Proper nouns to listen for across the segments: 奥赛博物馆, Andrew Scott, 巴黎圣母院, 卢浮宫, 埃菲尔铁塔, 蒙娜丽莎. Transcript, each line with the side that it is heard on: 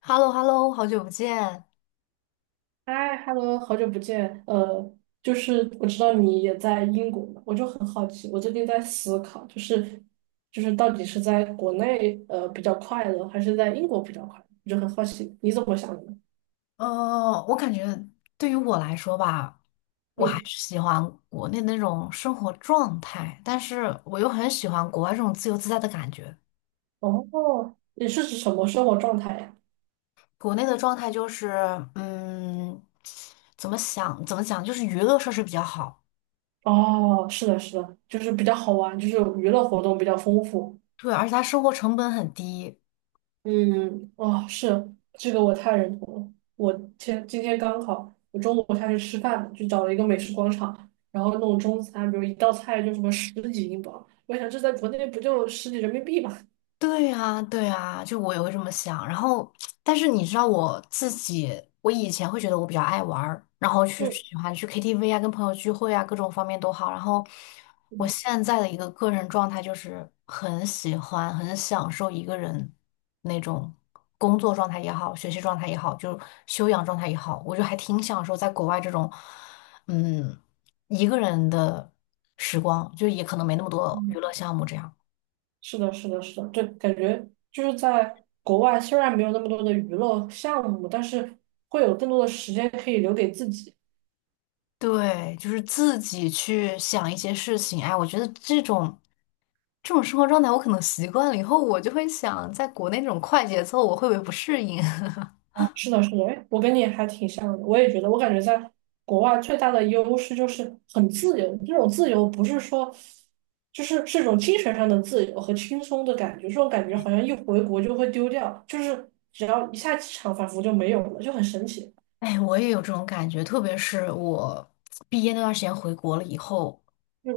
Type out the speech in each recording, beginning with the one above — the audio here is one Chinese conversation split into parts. left: h e l l o h e l l o 好久不见。
right: 嗨，Hello，好久不见。我知道你也在英国嘛，我就很好奇，我最近在思考，就是到底是在国内比较快乐，还是在英国比较快乐？我就很好奇你怎么想的呢？
left: 我感觉对于我来说吧，我还
right: 嗯，
left: 是喜欢国内那种生活状态，但是我又很喜欢国外这种自由自在的感觉。
right: 哦，你是指什么生活状态呀？
left: 国内的状态就是，嗯，怎么想怎么讲，就是娱乐设施比较好。
right: 哦，是的，是的，就是比较好玩，就是娱乐活动比较丰富。
left: 对，而且它生活成本很低。
right: 嗯，哦，是，这个我太认同了。我前今天刚好，我中午下去吃饭就找了一个美食广场，然后弄中餐，比如一道菜就什么十几英镑，我想这在国内不就十几人民币嘛？
left: 对啊，对啊，就我也会这么想。然后，但是你知道我自己，我以前会觉得我比较爱玩儿，然后去
right: 嗯，
left: 喜欢去 KTV 啊，跟朋友聚会啊，各种方面都好。然后，
right: 是
left: 我
right: 的，
left: 现在的一个个人状态就是很喜欢、很享受一个人那种工作状态也好，学习状态也好，就修养状态也好，我就还挺享受在国外这种，嗯，一个人的时光，就也可能没那么多娱
right: 嗯，
left: 乐项目这样。
right: 是的，是的，是的，对，感觉就是在国外虽然没有那么多的娱乐项目，但是会有更多的时间可以留给自己。
left: 对，就是自己去想一些事情。哎，我觉得这种生活状态，我可能习惯了以后，我就会想，在国内这种快节奏，我会不会不适应？
right: 是的，是的，哎，我跟你还挺像的，我也觉得，我感觉在国外最大的优势就是很自由，这种自由不是说，就是是一种精神上的自由和轻松的感觉，这种感觉好像一回国就会丢掉，就是只要一下机场，仿佛就没有了，就很神奇。
left: 哎，我也有这种感觉，特别是我毕业那段时间回国了以后，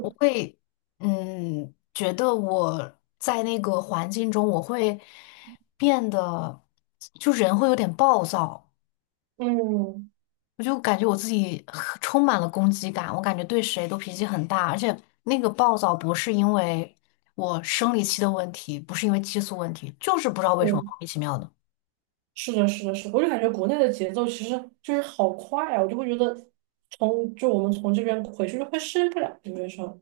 left: 我会觉得我在那个环境中，我会变得就人会有点暴躁。
right: 嗯
left: 我就感觉我自己很充满了攻击感，我感觉对谁都脾气很大，而且那个暴躁不是因为我生理期的问题，不是因为激素问题，就是不知道为什么
right: 嗯，
left: 莫名其妙的。
right: 是的，是的，是的，我就感觉国内的节奏其实就是好快啊，我就会觉得从就我们从这边回去就会适应不了，有没有说？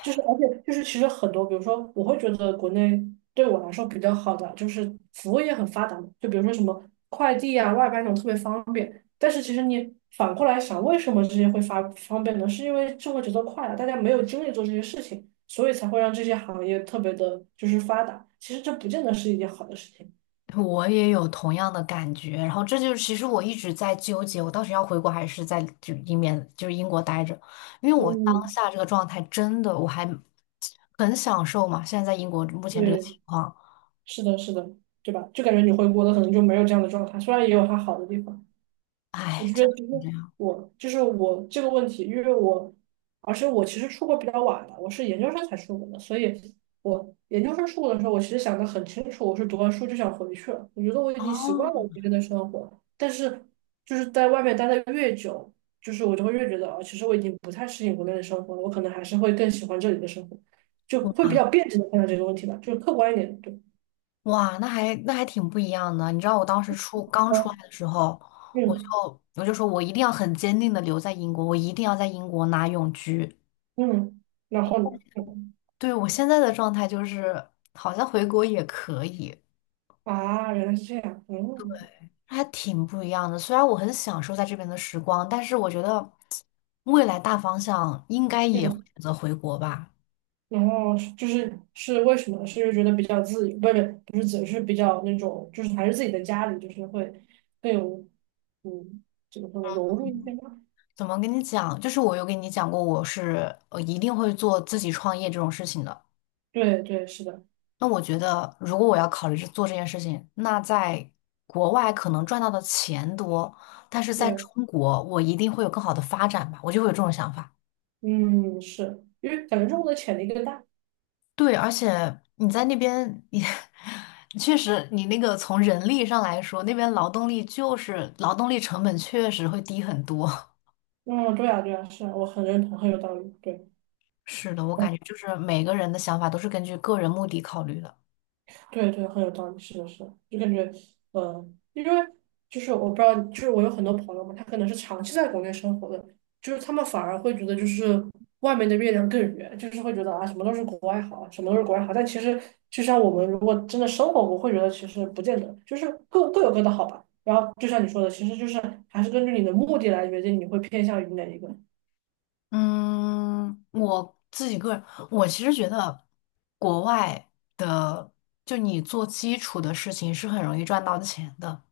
right: 就是，而且就是，其实很多，比如说，我会觉得国内对我来说比较好的，就是服务业很发达嘛，就比如说什么快递啊、外卖那种特别方便。但是其实你反过来想，为什么这些会发方便呢？是因为生活节奏快了，大家没有精力做这些事情，所以才会让这些行业特别的就是发达。其实这不见得是一件好的事情。
left: 我也有同样的感觉，然后这就是其实我一直在纠结，我到底要回国还是在就英面就是英国待着，因为我当
right: 嗯，
left: 下这个状态真的我还很享受嘛，现在在英国目前这个情
right: 对，
left: 况，
right: 是的，是的，对吧？就感觉你回国的可能就没有这样的状态，虽然也有它好的地方。我
left: 唉，
right: 就觉
left: 真
right: 得
left: 的
right: 其实
left: 是这样
right: 我就是我这个问题，因为我，而且我其实出国比较晚了，我是研究生才出国的，所以我研究生出国的时候，我其实想的很清楚，我是读完书就想回去了，我觉得我已经习惯了我
left: 哦。
right: 这边的生活，但是就是在外面待的越久，就是我就会越觉得啊，其实我已经不太适应国内的生活了，我可能还是会更喜欢这里的生活，就会比较辩证的看待这个问题吧，就是客观一点，对，
left: 哇，那还挺不一样的。你知道我当时刚出来的时候，我就
right: 嗯
left: 我就说我一定要很坚定的留在英国，我一定要在英国拿永居。
right: 嗯嗯，然后呢？嗯。
left: 对，我现在的状态就是好像回国也可以，
right: 啊，原来是这样，嗯
left: 还挺不一样的。虽然我很享受在这边的时光，但是我觉得未来大方向应该也会
right: 嗯。
left: 选择回国吧。
right: 然后是就是是为什么？是因为觉得比较自由，不是自由，是比较那种，就是还是自己的家里，就是会更有，嗯，怎么说呢，融入一些吧。
left: 怎么跟你讲？就是我有跟你讲过，我是一定会做自己创业这种事情的。
right: 对对，是的，
left: 那我觉得，如果我要考虑着做这件事情，那在国外可能赚到的钱多，但是在
right: 对，
left: 中国，我一定会有更好的发展吧，我就会有这种想法。
right: 嗯，是因为感觉中国的潜力更大。
left: 对，而且你在那边，你 确实，你那个从人力上来说，那边劳动力就是劳动力成本确实会低很多。
right: 嗯，对啊对啊，是啊，我很认同，很有道理。对。
left: 是的，我感觉就是每个人的想法都是根据个人目的考虑的。
right: 对对，很有道理，是的，是的，就感觉，因为就是我不知道，就是我有很多朋友嘛，他可能是长期在国内生活的，就是他们反而会觉得就是外面的月亮更圆，就是会觉得啊，什么都是国外好，什么都是国外好，但其实就像我们如果真的生活过，会觉得其实不见得，就是各各有各的好吧。然后就像你说的，其实就是还是根据你的目的来决定你会偏向于哪一个。
left: 嗯，我自己个人，我其实觉得国外的，就你做基础的事情是很容易赚到钱的。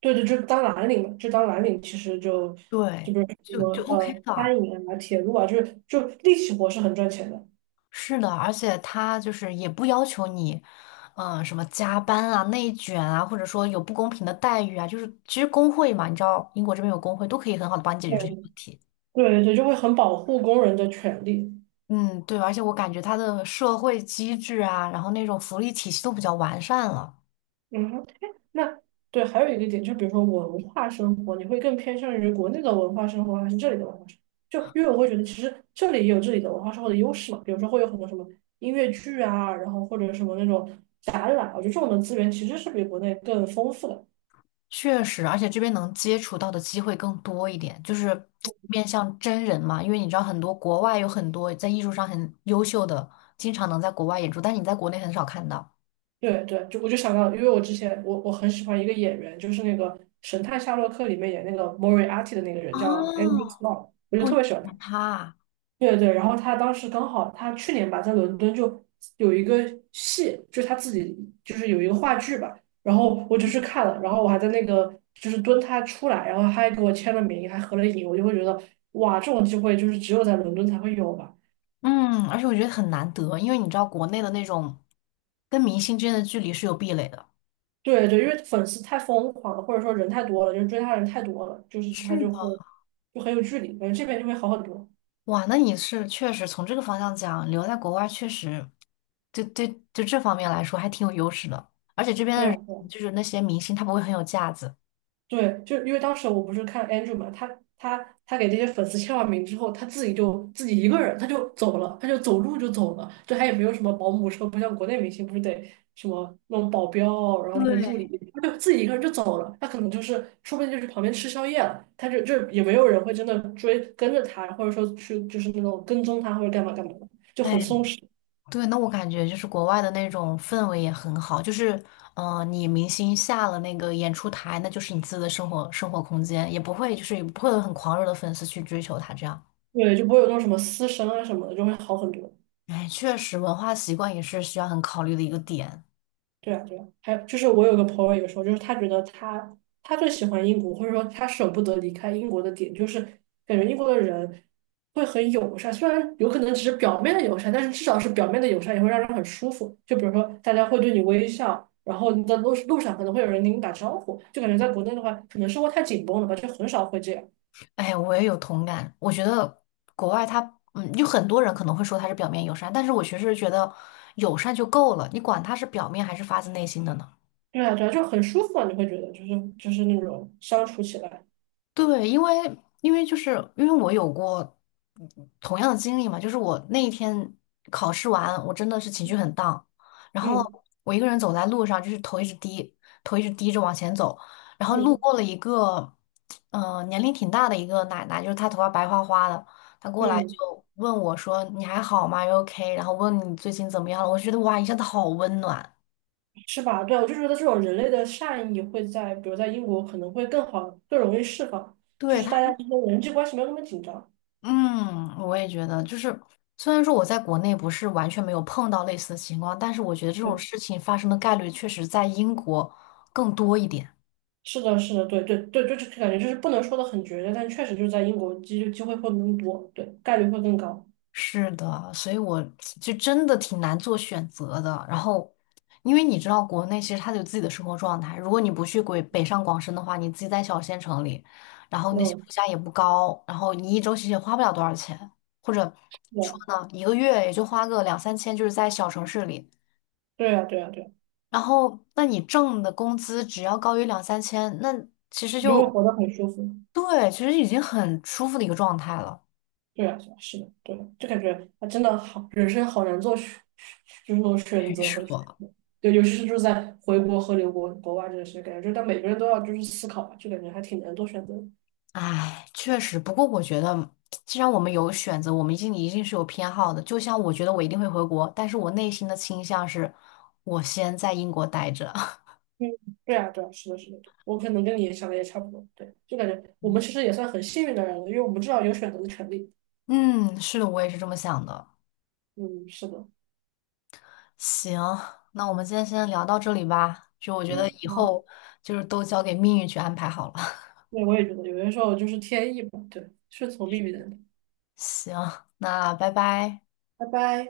right: 对对，就当蓝领嘛，这当蓝领其实就就
left: 对，
right: 比如说什
left: 就
right: 么
left: 就 OK 的，
right: 餐饮啊、铁路啊，就是就力气活是很赚钱的。
left: 是的，而且他就是也不要求你，什么加班啊、内卷啊，或者说有不公平的待遇啊，就是其实工会嘛，你知道英国这边有工会，都可以很好的帮你解决
right: 对
left: 这些问题。
right: 对对，就会很保护工人的权利。
left: 嗯，对，而且我感觉它的社会机制啊，然后那种福利体系都比较完善了。
right: 嗯哼，哎，那对，还有一个点，就比如说文化生活，你会更偏向于国内的文化生活，还是这里的文化生活？就因为我会觉得，其实这里也有这里的文化生活的优势嘛，比如说会有很多什么音乐剧啊，然后或者什么那种展览，我觉得这种的资源其实是比国内更丰富的。
left: 确实，而且这边能接触到的机会更多一点，就是 面向真人嘛，因为你知道很多国外有很多在艺术上很优秀的，经常能在国外演出，但你在国内很少看到。
right: 对对，就我就想到，因为我之前我很喜欢一个演员，就是那个《神探夏洛克》里面演那个莫瑞阿蒂的那个人叫 Andrew
left: 哦，
right: Scott，我就
left: 我
right: 特
left: 就
right: 别喜
left: 喜
right: 欢他。
left: 欢他。
right: 对对，然后他当时刚好他去年吧在伦敦就有一个戏，就是他自己就是有一个话剧吧，然后我就去看了，然后我还在那个就是蹲他出来，然后他还给我签了名，还合了影，我就会觉得哇，这种机会就是只有在伦敦才会有吧。
left: 嗯，而且我觉得很难得，因为你知道国内的那种跟明星之间的距离是有壁垒的。
right: 对对，因为粉丝太疯狂了，或者说人太多了，就是追他的人太多了，就是他
left: 是
right: 就
left: 的，
right: 会就很有距离，感觉这边就会好很多。
left: 哇，那你是确实从这个方向讲，留在国外确实，就对就这方面来说还挺有优势的。而且这边
right: 对
left: 的
right: 啊，
left: 人就是那些明星，他不会很有架子。
right: 对，就因为当时我不是看 Andrew 嘛，他他给这些粉丝签完名之后，他自己就自己一个人他就走了，他就走路就走了，就他也没有什么保姆车，不像国内明星不是得什么那种保镖，然后什么助理，
left: 对，
right: 他就自己一个人就走了。他可能就是说不定就是旁边吃宵夜了，他就也没有人会真的追跟着他，或者说去就是那种跟踪他或者干嘛干嘛的，就很
left: 哎，
right: 松弛。
left: 对，那我感觉就是国外的那种氛围也很好，就是，你明星下了那个演出台，那就是你自己的生活空间，也不会有很狂热的粉丝去追求他这样。
right: 对，就不会有那种什么私生啊什么的，就会好很多。
left: 哎，确实，文化习惯也是需要很考虑的一个点。
right: 对啊，对啊，还有就是我有个朋友也说，就是他觉得他最喜欢英国，或者说他舍不得离开英国的点，就是感觉英国的人会很友善，虽然有可能只是表面的友善，但是至少是表面的友善也会让人很舒服。就比如说大家会对你微笑，然后你在路上可能会有人给你打招呼，就感觉在国内的话，可能生活太紧绷了吧，就很少会这样。
left: 哎，我也有同感，我觉得国外他，有很多人可能会说他是表面友善，但是我其实觉得友善就够了，你管他是表面还是发自内心的呢？
right: 对啊，对啊，就很舒服啊，你会觉得就是那种相处起来，
left: 对，因为我有过同样的经历嘛，就是我那一天考试完，我真的是情绪很 然后
right: 嗯
left: 我一个人走在路上，就是头一直低着往前走，然后路
right: 嗯
left: 过了一个，年龄挺大的一个奶奶，就是她头发白花花的，她过来
right: 嗯。
left: 就问我说：“你还好吗 OK?” 然后问你最近怎么样了，我就觉得哇，一下子好温暖。
right: 是吧？对，我就觉得这种人类的善意会在，比如在英国可能会更好，更容易释放，就
left: 对，
right: 是
left: 她。
right: 大家之间人际关系没有那么紧张。
left: 嗯，我也觉得，就是虽然说我在国内不是完全没有碰到类似的情况，但是我觉得这种
right: 对，
left: 事情发生的概率确实在英国更多一点。
right: 是的，是的，对对对，就是感觉就是不能说的很绝对，但确实就是在英国机会会更多，对，概率会更高。
left: 是的，所以我就真的挺难做选择的。然后，因为你知道，国内其实它有自己的生活状态，如果你不去鬼北上广深的话，你自己在小县城里，然后那些
right: 嗯，
left: 物价也不高，然后你一周其实也花不了多少钱，或者说呢，一个月也就花个两三千，就是在小城市里。
right: 对啊对啊，对啊，对啊，
left: 然后那你挣的工资只要高于两三千，那其实
right: 你就会
left: 就
right: 活得很舒服。
left: 对，其实已经很舒服的一个状态了。
right: 对啊，对啊，是的，对的，就感觉他真的好，人生好难做选，就是那种选
left: 没
right: 择和，
left: 错，
right: 对，尤其是就是在回国和留国外这个事感觉就是但每个人都要就是思考吧，就感觉还挺难做选择的。
left: 唉，确实。不过我觉得，既然我们有选择，我们一定一定是有偏好的。就像我觉得我一定会回国，但是我内心的倾向是，我先在英国待着。
right: 嗯，对啊，对啊，是的，是的，对，我可能跟你想的也差不多，对，就感觉我们其实也算很幸运的人了，因为我们至少有选择的权利。
left: 嗯，是的，我也是这么想的。
right: 嗯，是的，
left: 行，那我们今天先聊到这里吧。就我觉得
right: 嗯，
left: 以
right: 好，
left: 后就是都交给命运去安排好了。
right: 对，我也觉得有些时候就是天意吧，对，顺从命运的，
left: 行，那拜拜。
right: 拜拜。